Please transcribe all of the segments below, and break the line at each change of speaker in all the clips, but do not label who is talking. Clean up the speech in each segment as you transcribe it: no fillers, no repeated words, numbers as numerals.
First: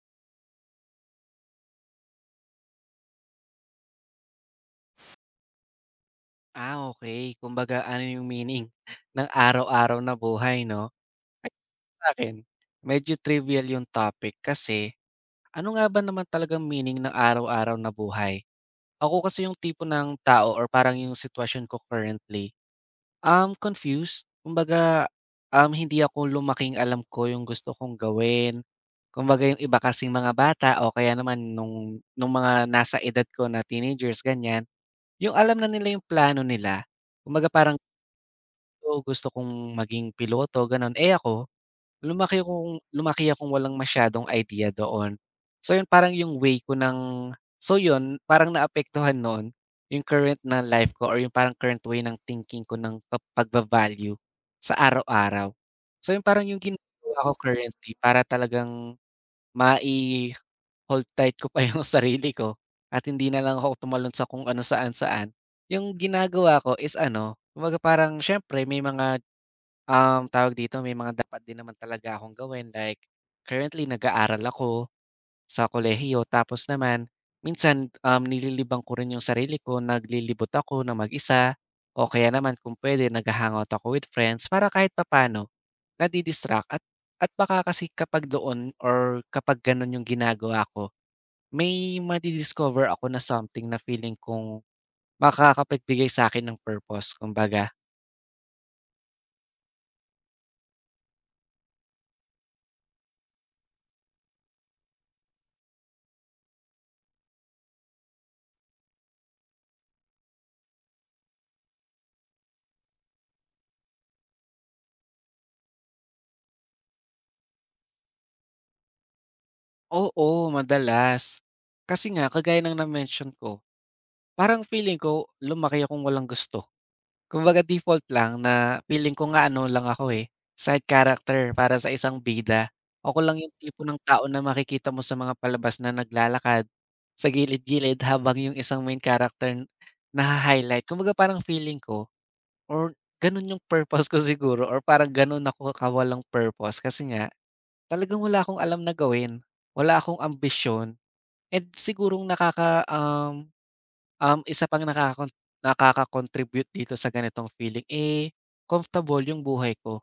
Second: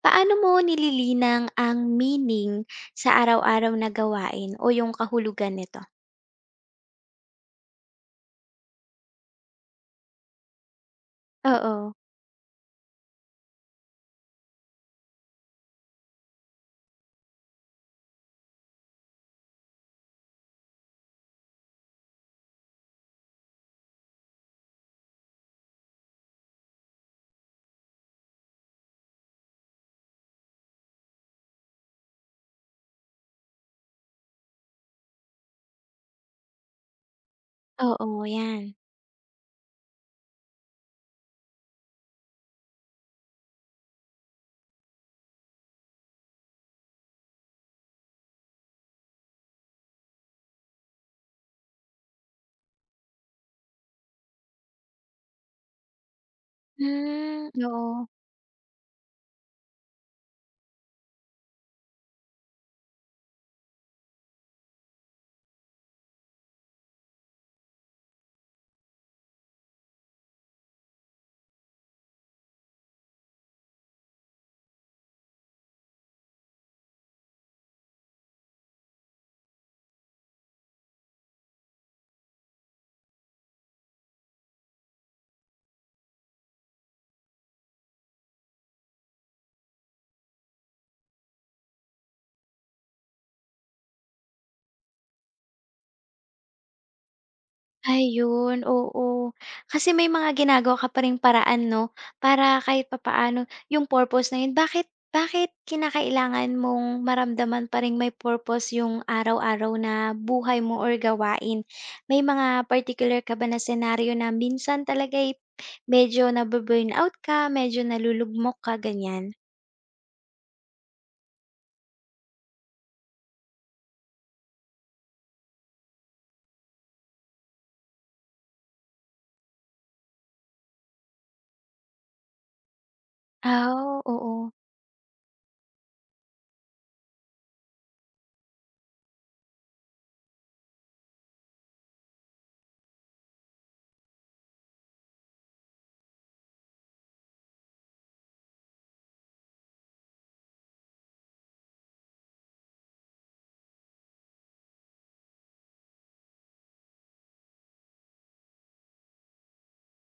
Paano mo nililinang ang meaning sa araw-araw na gawain o yung kahulugan nito?
Ah, okey. Kumbaga ano yung meaning ng araw-araw na buhay 'no? Ay
Oo.
sa'kin, medyo trivial yung topic kasi ano nga ba naman talagang meaning ng araw-araw na buhay? Ako kasi yung tipo ng tao or parang yung sitwasyon ko currently, I'm confused. Kumbaga, hindi ako lumaking alam ko yung gusto kong gawin. Kumbaga yung iba kasing mga bata o kaya naman nung mga nasa edad ko na teenagers, ganyan, yung alam na nila yung plano nila. Kumbaga parang.
Oo, 'yan.
So, gusto kong maging piloto gano'n. Eh, ako lumaki akong walang masyadong idea doon. So, 'yun parang yung way ko ng so 'yun parang naapektuhan no'n yung current na life ko or yung parang current way ng thinking ko ng pa pagva sa araw-araw. So, 'yun parang yung ginagawa ko
Hmm,
currently
oo.
para talagang mai-hold tight ko pa yung sarili ko at hindi na lang ako tumalon sa kung ano saan-saan. Yung ginagawa ko is ano, kumbaga parang siyempre may mga. Tawag dito, may mga dapat din naman talaga akong gawin like currently nag-aaral ako sa kolehiyo tapos naman minsan, nililibang ko rin yung sarili ko, naglilibot ako na mag-isa o kaya naman kung pwede nagha-hangout ako with friends para kahit papaano nadi-distract at baka kasi kapag doon or kapag gano'n yung ginagawa ko, may madidiscover ako na something na feeling kong makakapagbigay sa akin ng purpose kumbaga.
Ayun, oo. Kasi may mga ginagawa ka pa ring paraan 'no, para kahit papaano yung purpose na yun, bakit bakit kinakailangan mong maramdaman pa ring may purpose yung araw-araw na buhay mo or gawain? May mga particular ka ba na senaryo na minsan talaga, eh, medyo out ka, medyo nalulugmok ka, ganyan?
Oo, madalas. Kasi nga kagaya ng na-mention ko, parang feeling ko lumaki akong walang gusto. Kumbaga default lang na feeling ko nga ano lang ako, eh, side character para sa isang bida. Ako lang yung
Ah,
tipo ng
oo.
tao na
Oo.
makikita mo sa mga palabas na naglalakad sa gilid-gilid habang yung isang main character naha-highlight. Kumbaga parang feeling ko or gano'n yung purpose ko siguro or parang gano'n ako kawalang purpose kasi nga talagang wala akong alam na gawin, wala akong ambisyon. And sigurong isa pang nakaka-contribute dito sa ganitong feeling, eh, comfortable yung buhay ko.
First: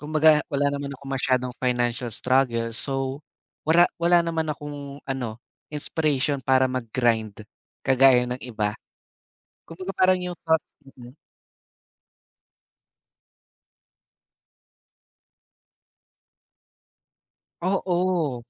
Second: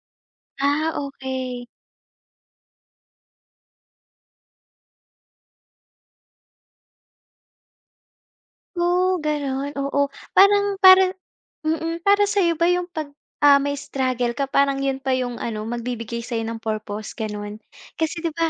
Kumbaga wala naman
Ah,
akong masyadong
okay.
financial struggle, so wala wala naman akong ano, inspiration para mag-grind kagaya ng iba.
Oh, gano'n,
Kumbaga
oo.
parang yung thought
Para
mm,
para sa'yo ba yung 'pag, ah, may struggle ka, parang yun pa yung ano, magbibigay sa'yo ng purpose, gano'n? Kasi 'di
oo,
ba,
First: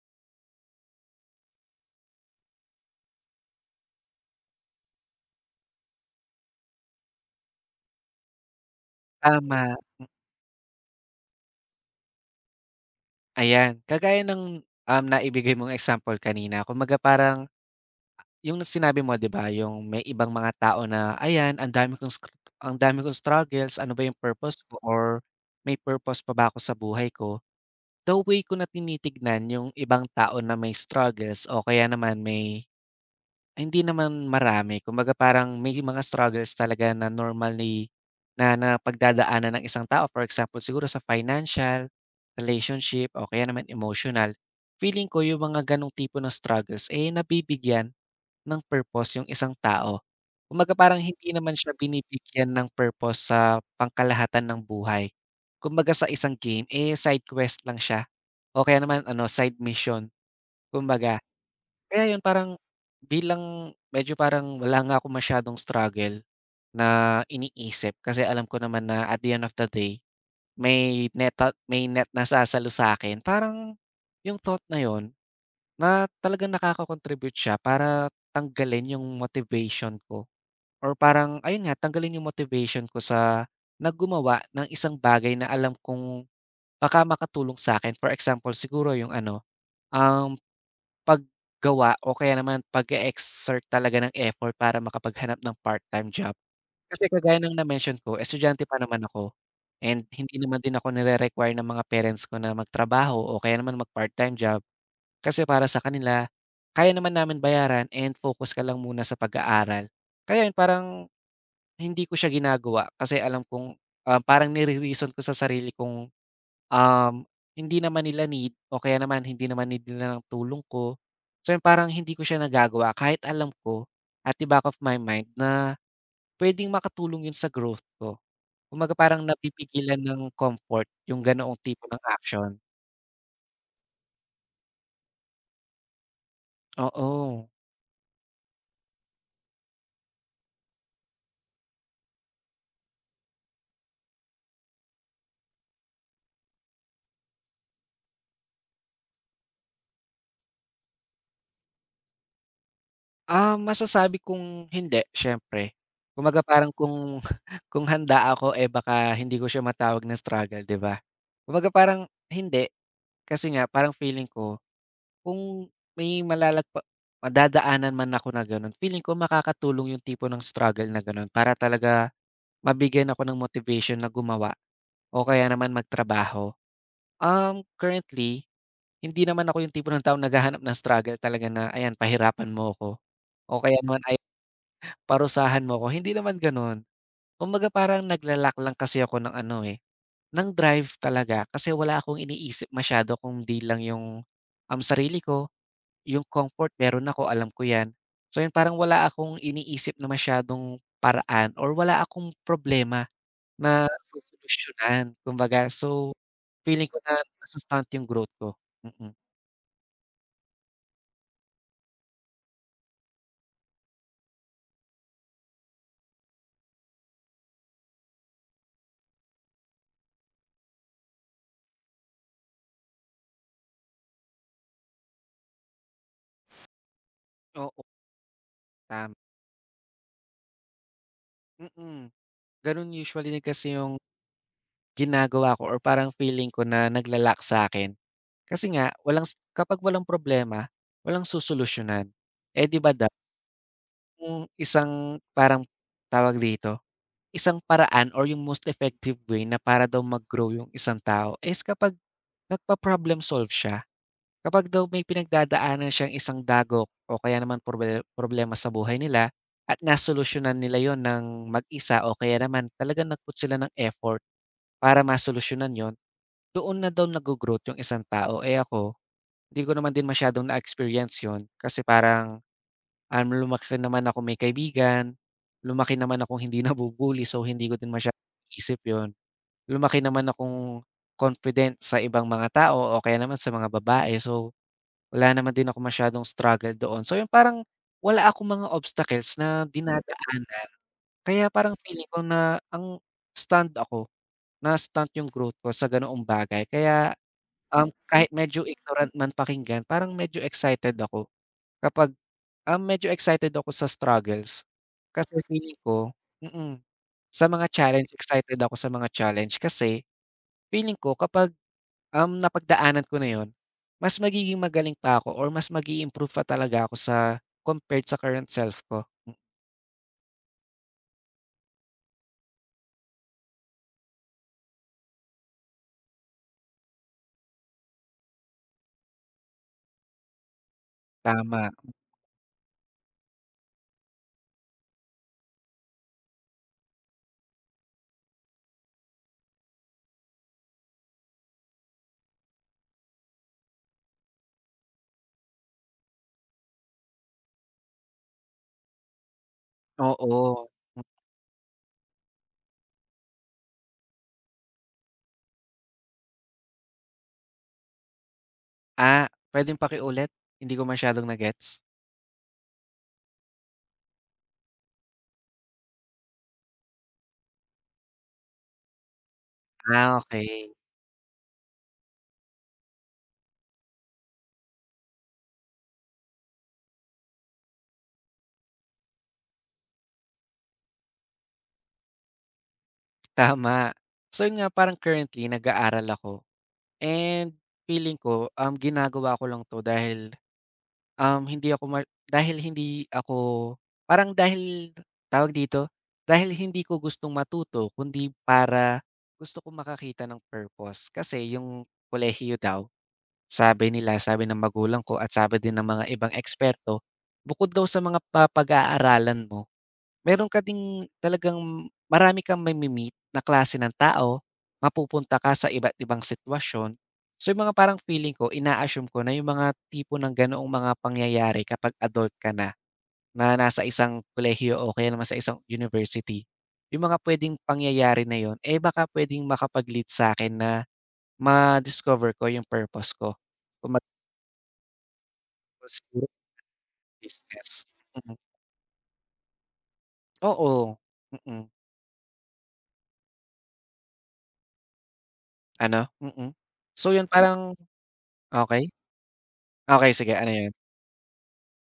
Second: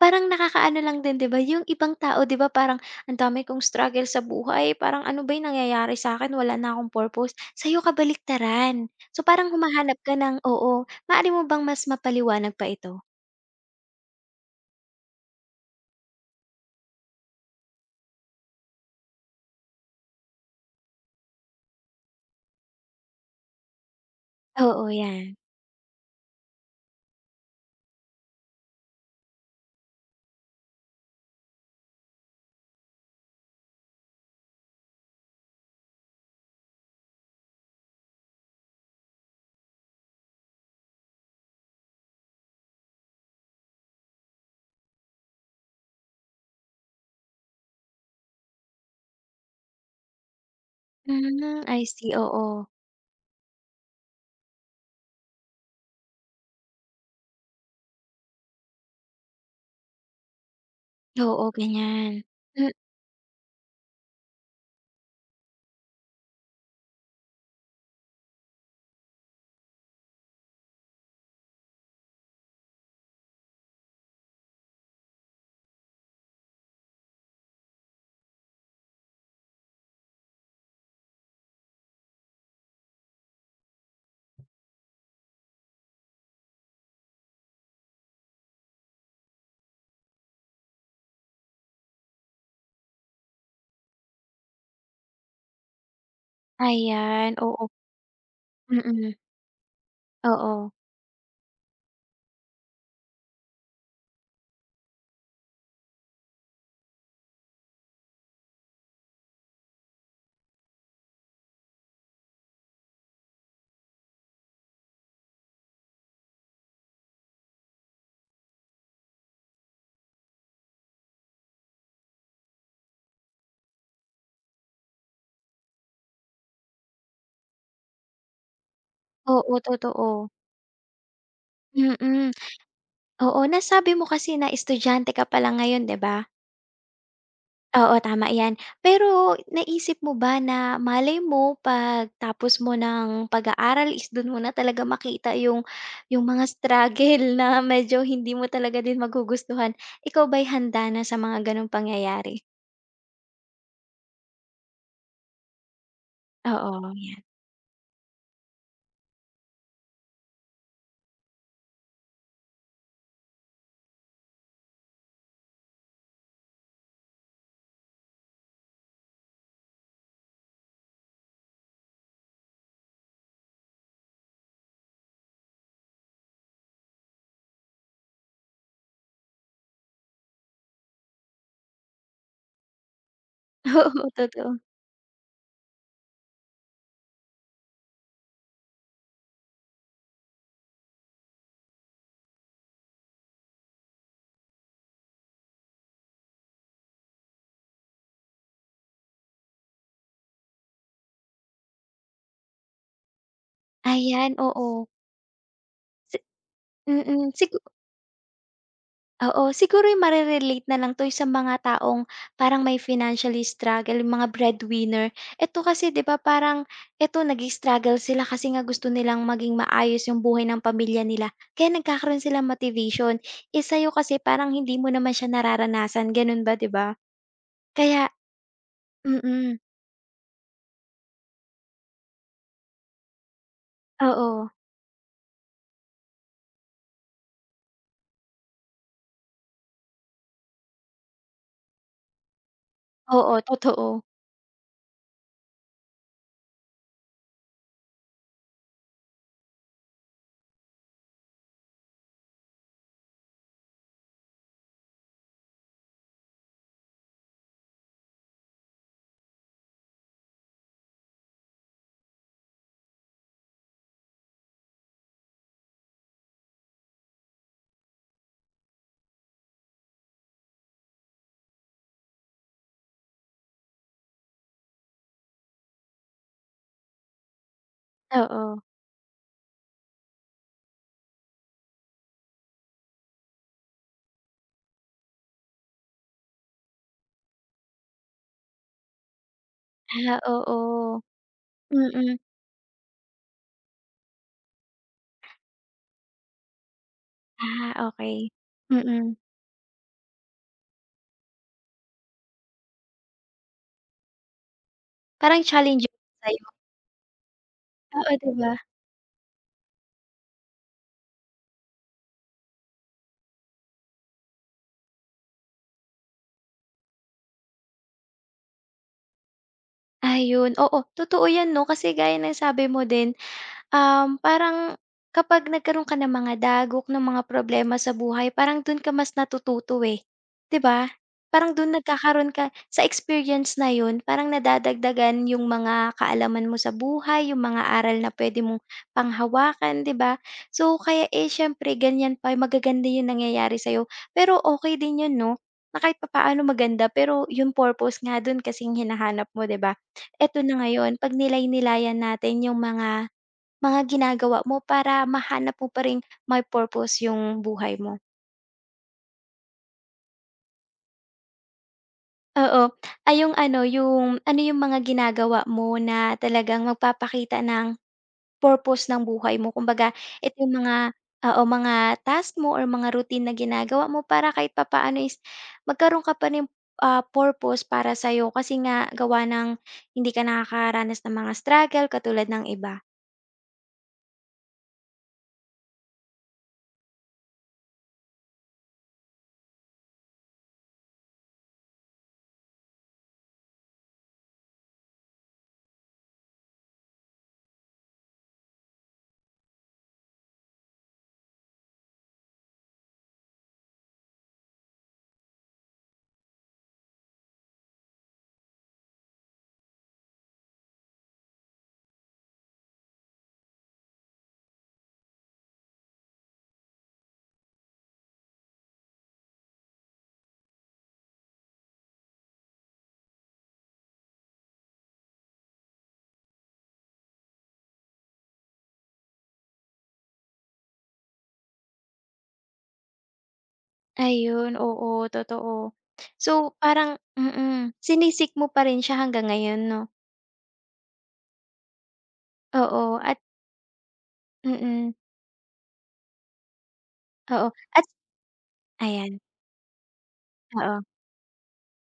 parang nakakaano lang din 'di ba, yung ibang tao 'di ba parang, "Ang dami kong struggle sa buhay, parang ano ba yung nangyayari sa'kin, wala na akong purpose." Sa'yo kabaliktaran. So, parang
tama,
humahanap ka ng, oo, maaari mo bang mas mapaliwanag pa ito?
ayan. Kagaya ng, naibigay mong example kanina, kumbaga parang. Yung sinabi mo 'di ba, yung may ibang mga tao na, "Ayan ang dami kong ang dami kong struggles, ano ba yung purpose ko
Oo,
or
'yan.
may purpose pa ba ako sa buhay ko?" The way ko na tinitignan yung ibang tao na may struggles o kaya naman may ay hindi naman marami, kumbaga parang may mga struggles talaga na normally na napagdadaanan ng isang tao. For example, siguro sa financial, relationship o kaya naman emotional. Feeling ko yung mga gano'ng tipo ng struggles, eh, nabibigyan ng purpose yung isang tao. Kumbaga parang hindi naman
Hmm,
siya
I see,
binibigyan
oo.
ng purpose sa pangkalahatan ng buhay. Kumbaga sa isang game, eh, side quest lang siya o kaya naman ano, side mission kumbaga.
Oo,
Kaya
ganyan.
yun parang
Hmm,
bilang medyo parang wala nga akong masyadong struggle na iniisip kasi alam ko naman na at the end of the day may net may net na sasalo sa'kin. Parang yung thought na yun na talagang nakaka-contribute siya para tanggalin yung motivation ko or parang ayun nga, tanggalin yung motivation ko sa na ng isang bagay na alam kong baka makatulong sa akin. For example, siguro yung ano, um, paggawa o kaya naman pag exert talaga ng effort para makapaghanap ng part-time job. Kasi
ayan,
kagaya ng
oo.
na-mention ko, estudyante pa naman
Mm,
ako and hindi naman
oo.
din ako nire-require ng mga parents ko na magtrabaho o kaya naman mag part-time job. Kasi para sa kanila, kaya naman namin bayaran and focus ka lang muna sa pag-aaral. Kaya yun parang hindi ko siya ginagawa kasi alam kong, ah, parang nire-reason ko sa sarili kong, um, hindi naman nila need o kaya naman hindi naman need nila ng tulong ko. So yun parang hindi ko siya nagagawa kahit alam ko at the back of my mind na puwedeng makatulong yun sa growth ko. Kumbaga parang
Oo,
napipigilan
totoo.
ng comfort yung ganoong tipo ng
Mm.
action.
Oo, nasabi mo kasi na estudyante ka pa lang ngayon, 'di ba?
Oo.
Oo, tama 'yan. Pero naisip mo ba na malay mo pagtapos mo ng pag-aaral is do'n mo na talaga makita yung mga struggle na medyo hindi mo talaga din magugustuhan. Ikaw ba'y handa na sa mga gano'ng pangyayari?
Ah, masasabi kong hindi, siyempre. Kumbaga parang
Oo,
kung
'yan.
kung handa ako, eh, baka hindi ko siya matawag na struggle, 'di ba? Kumbaga parang hindi, kasi nga parang feeling ko kung may madadaanan man ako na gano'n, feeling ko makakatulong yung tipo ng struggle na gano'n para talaga mabigyan ako ng motivation na gumawa o kaya naman magtrabaho. Currently, hindi naman ako yung tipo ng tao naghahanap ng struggle talaga na, ayan, pahirapan mo ako o kaya naman
Oo, totoo.
parusahan mo ko, hindi naman gano'n. Kumbaga parang naglalak lang kasi ako ng ano, eh, ng drive talaga kasi wala akong iniisip masyado kung di lang yung, sarili ko, yung comfort meron ako, alam ko 'yan. So, yun parang wala akong iniisip na masyadong paraan or wala akong problema na
Ayan, oo.
sosolusyunan kumbaga. So,
Si
feeling ko na
mm, sig
nasustant yung growth ko, mm.
Oo, siguro yung na lang 'to yung sa mga taong parang may financially struggle, yung mga breadwinner. Eto kasi 'di ba parang eto nag struggle sila kasi nga gusto nilang maging maayos yung buhay ng pamilya nila, kaya nagkakaroon sila motivation. Eh, sa'yo kasi parang hindi mo naman siya nararanasan, gano'n ba 'di ba?
Oo,
Kaya
tama,
mm,
mm. Gano'n usually na kasi yung
oo.
ginagawa ko or parang feeling ko na naglalak sa akin. Kasi nga walang kapag walang problema, walang sosolusyonan. Eh, 'di ba daw
Oo, totoo.
yung isang parang tawag dito, isang paraan or yung most effective way na para daw mag-grow yung isang tao is kapag nagpa-problem solve siya. Kapag daw may pinagdadaanan siyang isang dagok o kaya naman problema sa buhay nila at nasolusyonan nila yon ng mag-isa o kaya naman talagang nag sila ng effort para masolusyunan yon doon na daw naggo-growth yung isang tao. Eh, ako hindi ko naman din masyadong na-experience yun kasi parang, lumaki naman ako may kaibigan, lumaki naman akong hindi nabu so hindi ko din masyadong
Oo.
iniisip yun. Lumaki naman akong confident sa ibang mga tao o kaya naman sa mga babae so wala naman din ako masyadong struggle doon. So yung parang wala akong mga obstacles na
Ah, oo.
dinadaanan kaya parang
Mm.
feeling
Mm.
ko na ang stand ako, na-stunt yung growth ko sa ganoong bagay kaya.
Ah,
Kahit
okey.
medyo ignorant
Mm.
man pakinggan parang medyo excited ako kapag, medyo excited ako sa struggles. Kasi
Parang
feeling
challenging
ko
sa'yo.
mm. Sa mga challenge
Oo, 'di ba?
excited ako sa mga challenge kasi feeling ko kapag, napagdaanan ko na 'yun, mas magiging magaling pa ako or mas mag-i-improve pa talaga ako sa compared sa current self ko. Hmm,
Ayun, oo, totoo 'yan 'no, kasi gaya ng sabi mo din, parang kapag nagkaroon ka ng mga dagok, ng mga problema sa buhay, parang dun ka mas natututo, eh, 'di ba? Parang
tama,
dun nagkakaroon ka sa experience na yun, parang nadadagdagan yung mga kaalaman mo sa buhay, yung mga aral na puwede mong panghawakan, 'di ba? So, kaya, eh, siyempre ganyan pa magaganda yung nangyayari sa'yo. Pero okay din yun 'no, na kahit papaano maganda, pero yung purpose nga dun kasing hinahanap mo, 'di ba? Eto na
oo.
ngayon 'pag nilay-nilayan natin yung mga ginagawa mo para mahanap mo pa ring may purpose yung buhay mo?
Ah, puwedeng pakiulit? Hindi ko masyadong na-gets.
Oo, ay yung ano, yung ano yung mga ginagawa mo na talagang magpapakita ng purpose ng buhay mo? Kumbaga,
Ah,
ito yung
okey,
mga, oo, mga task mo or mga routine na ginagawa mo para kahit papaano is magkaroon ka pa ring, ah, purpose para sa'yo kasi nga gawa ng hindi ka nakakaranas ng mga struggle katulad ng iba.
tama. So 'yun nga parang currently nag-aaral ako. And feeling ko, ginagawa ko lang 'to dahil, hindi ako dahil hindi ako parang dahil tawag dito, dahil hindi ko gustong matuto kundi para gusto ko makakita ng purpose. Kasi yung kolehiyo daw, sabi nila, sabi ng magulang ko at sabi din ng mga ibang eksperto, bukod daw sa mga mapag-aaralan mo meron ka ding talagang marami kang may meet na klase ng tao, mapupunta ka sa iba't ibang sitwasyon. So, yung mga parang feeling ko, ina-assume ko na yung mga tipo ng ganoong mga pangyayari kapag adult ka na, na nasa isang kolehiyo o kaya naman sa isang university. Yung mga puwedeng pangyayari na yon eh, baka puwedeng makapag-lead sa akin na ma-discover ko yung purpose ko. Kung
Ayun, oo, totoo.
magkaroon siguro
So, parang
business.
sinisik
Mm,
mo pa rin siya hanggang ngayon 'no?
oo, mm.
Oo, at mm,
Ano? Mm. So, yun
oo
parang
at
okay.
ayan,
Okey, sige ano yun?
oo,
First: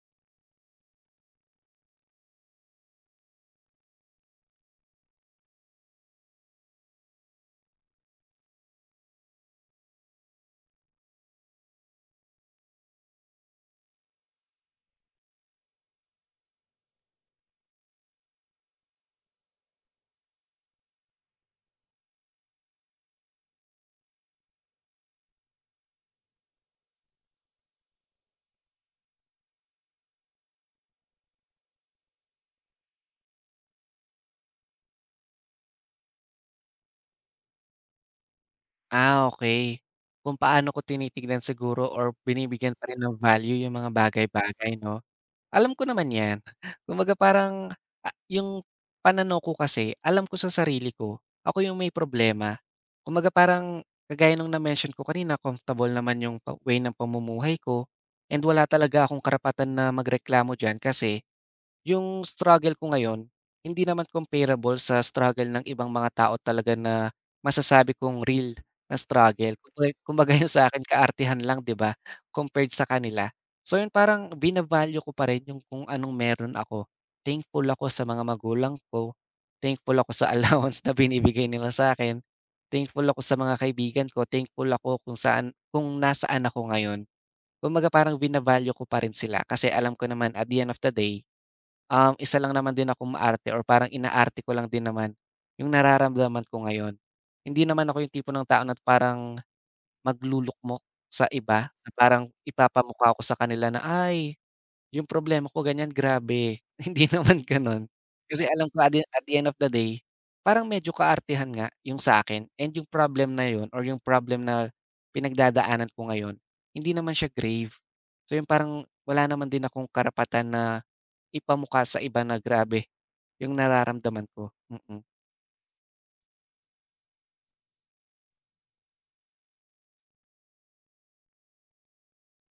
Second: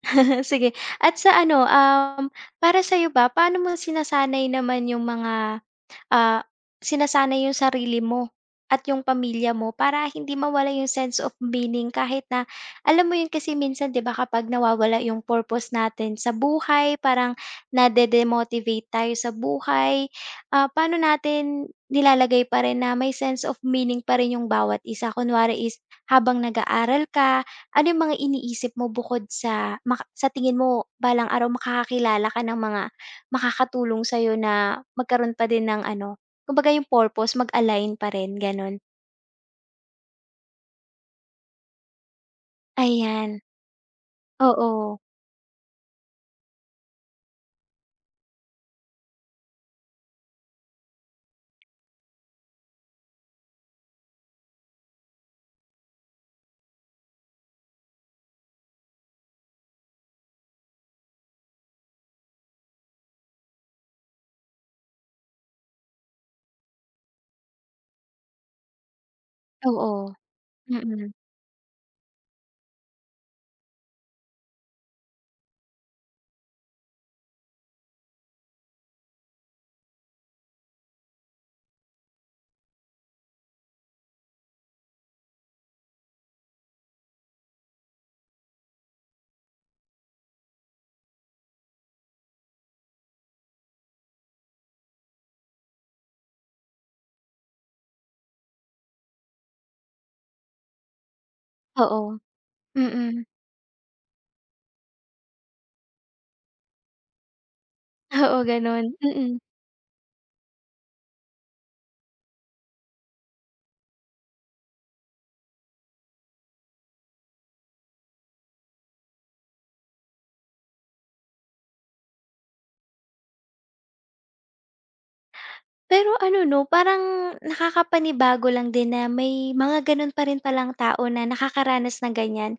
sige. At sa ano, para sa'yo ba, paano mo sinasanay naman yung mga, ah, sinasanay yung sarili mo at yung pamilya mo para hindi mawala yung sense of meaning kahit na alam mo yun, kasi minsan 'di ba kapag nawawala yung purpose natin sa buhay, parang nade-demotivate tayo sa buhay, ah, paano natin nilalagay pa rin na may sense of meaning pa rin yung bawat isa? Kunwari is habang nag-aaral ka, ano yung mga iniisip mo bukod sa sa tingin mo balang araw makakakilala ka ng mga makakatulong sa'yo na magkaroon pa din ng ano, kumbaga yung purpose mag-align pa rin gano'n.
Ah, okey. Kung paano ko tinitignan siguro or binibigyan pa rin ng
Ayan,
value yung mga bagay-bagay
oo,
'no? Alam ko naman yan. Kumbaga parang, ah, yung pananaw ko kasi alam ko sa sarili ko, ako yung may problema. Kumbaga parang kagaya nung na-mention ko kanina comfortable naman yung pa way ng pamumuhay ko and wala talaga akong karapatan na magreklamo diyan kasi yung struggle ko ngayon, hindi naman comparable sa struggle ng ibang mga tao talaga na masasabi kong real na struggle. Kumpaga'y
oo,
kumbaga yun sa akin
mm,
kaartihan lang 'di ba, compared sa kanila. So yun parang bina ko pa rin yung kung anong meron ako. Thankful ako sa mga magulang ko, thankful ako sa allowance na binibigay nila sa akin. Thankful ako sa mga kaibigan ko, thankful ako kung nasaan ako ngayon. Kumbaga parang bina ko pa rin sila kasi alam ko naman at the end of the day isa lang naman din akong maarte or parang inaarte ko lang din naman yung nararamdaman ko ngayon. Hindi naman ako yung tipo ng tao na parang maglulukmok sa iba, na
oo,
parang ipapamukha ko
mm,
sa kanila na, "Ay, yung problema ko ganyan grabe," hindi naman gano'n.
oo
Kasi alam ko
gano'n,
at the
mm.
end of the day, parang medyo kaartehan nga yung sa akin and yung problem na yun or yung problem na pinagdadaanan ko ngayon, hindi naman siya grave. So yung parang wala naman din akong karapatan na ipamukha sa iba na grabe yung nararamdaman ko, mm.
Pero ano 'no, parang nakakapanibago lang din na may mga gano'n pa rin palang tao na nakakaranas ng ganiyan.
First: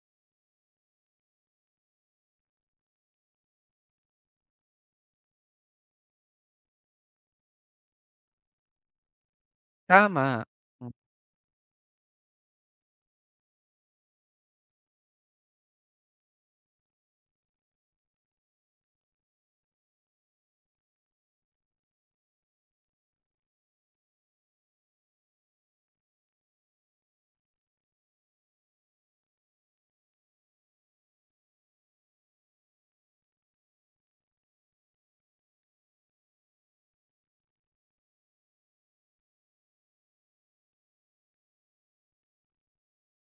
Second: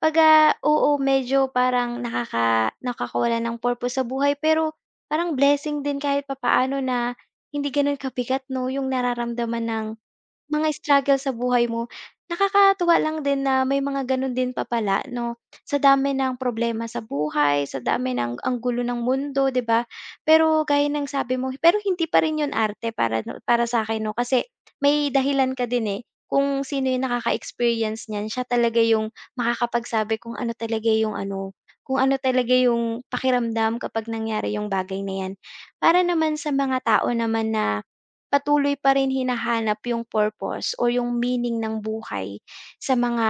'Pagka oo, medyo parang nakakawala ng purpose sa buhay, pero parang blessing din kahit papaano na hindi gano'n kabigat 'no, yung nararamdaman ng
Tama.
mga
Hmm,
struggle sa buhay mo, nakakatuwa lang din na may mga gano'n din pa pala 'no, sa dami ng problema sa buhay, sa dami ng ang gulo ng mundo, 'di ba? Pero gaya ng sabi mo, pero hindi pa rin 'yun arte para sa'kin 'no, kasi may dahilan ka din, eh, kung sino yung nakaka-experience niyan siya talaga yung makakapagsabi kung ano talaga yung ano, kung ano talaga yung pakiramdam kapag nangyari yung bagay na 'yan. Para naman sa mga tao naman na patuloy pa rin hinahanap yung purpose o yung meaning ng buhay sa mga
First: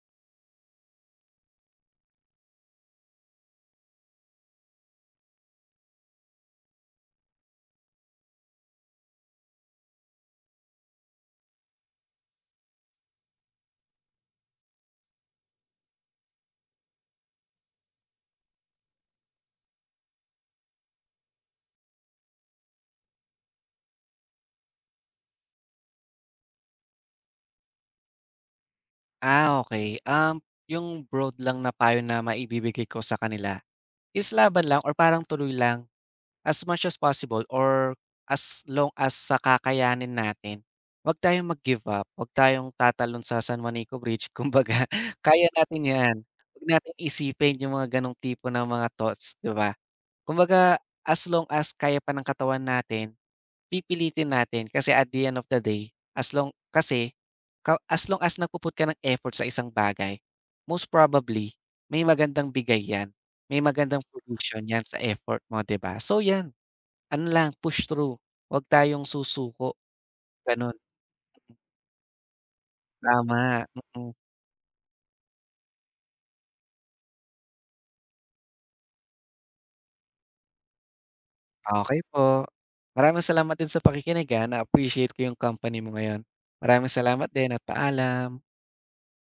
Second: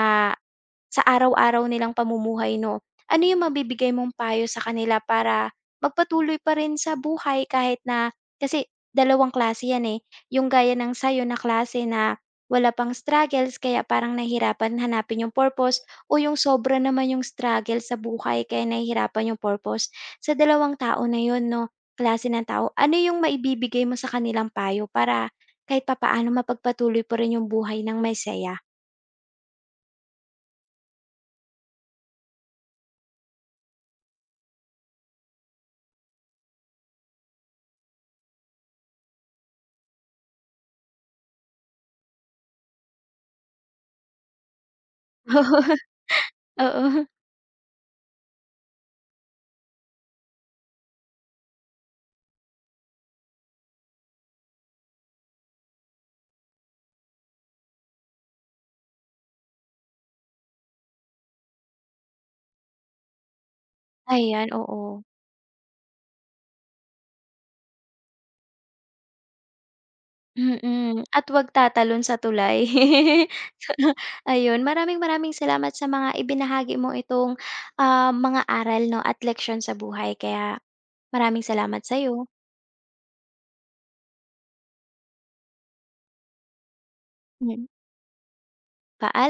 sa araw-araw nilang pamumuhay 'no, ano yung mabibigay mong payo sa kanila para magpatuloy pa rin sa buhay kahit na kasi dalawang klase yan, eh, yung gaya ng sa'yo na klase na wala pang struggles kaya parang nahihirapan hanapin yung purpose o yung sobra naman yung struggle sa buhay kaya nahihirapan yung purpose. Sa dalawang tao na yun 'no, klase ng tao, ano yung maibibigay mo sa kanilang payo para kahit papaano mapagpatuloy pa rin yung buhay ng may saya?
ah, okay. Yung broad lang na payo na maibibigay ko sa kanila is laban lang or parang tuloy lang. As much as possible or as long as sa kakayanin natin, 'wag tayong mag-give up, 'wag tayong tatalon sa San Juanico Bridge. Kumbaga kaya natin
Oo.
'yan, 'wag nating isipin yung mga gano'ng tipo ng mga thoughts, 'di ba? Kumbaga as long as kaya pa ng katawan natin pipilitin natin kasi at the end of the day, as long kasi ka as long as nagpu-put ka ng effort sa isang bagay, most probably may magandang bigay 'yan, may magandang
Ayan,
provision 'yan
oo.
sa effort mo, 'di ba? So 'yan, ano lang, push through, 'wag tayong susuko, gano'n.
Mm, at 'wag tatalon sa tulay.
Tama, mm.
Ayun, maraming-maraming salamat sa mga ibinahagi mo itong, ah, mga aral 'no at leksyon sa buhay kaya maraming salamat sa.
Okey po. Maraming salamat din sa pakikinig, ah, na-appreciate ko yung company mo ngayon. Maraming salamat din at
Mm,
paalam.
paalam.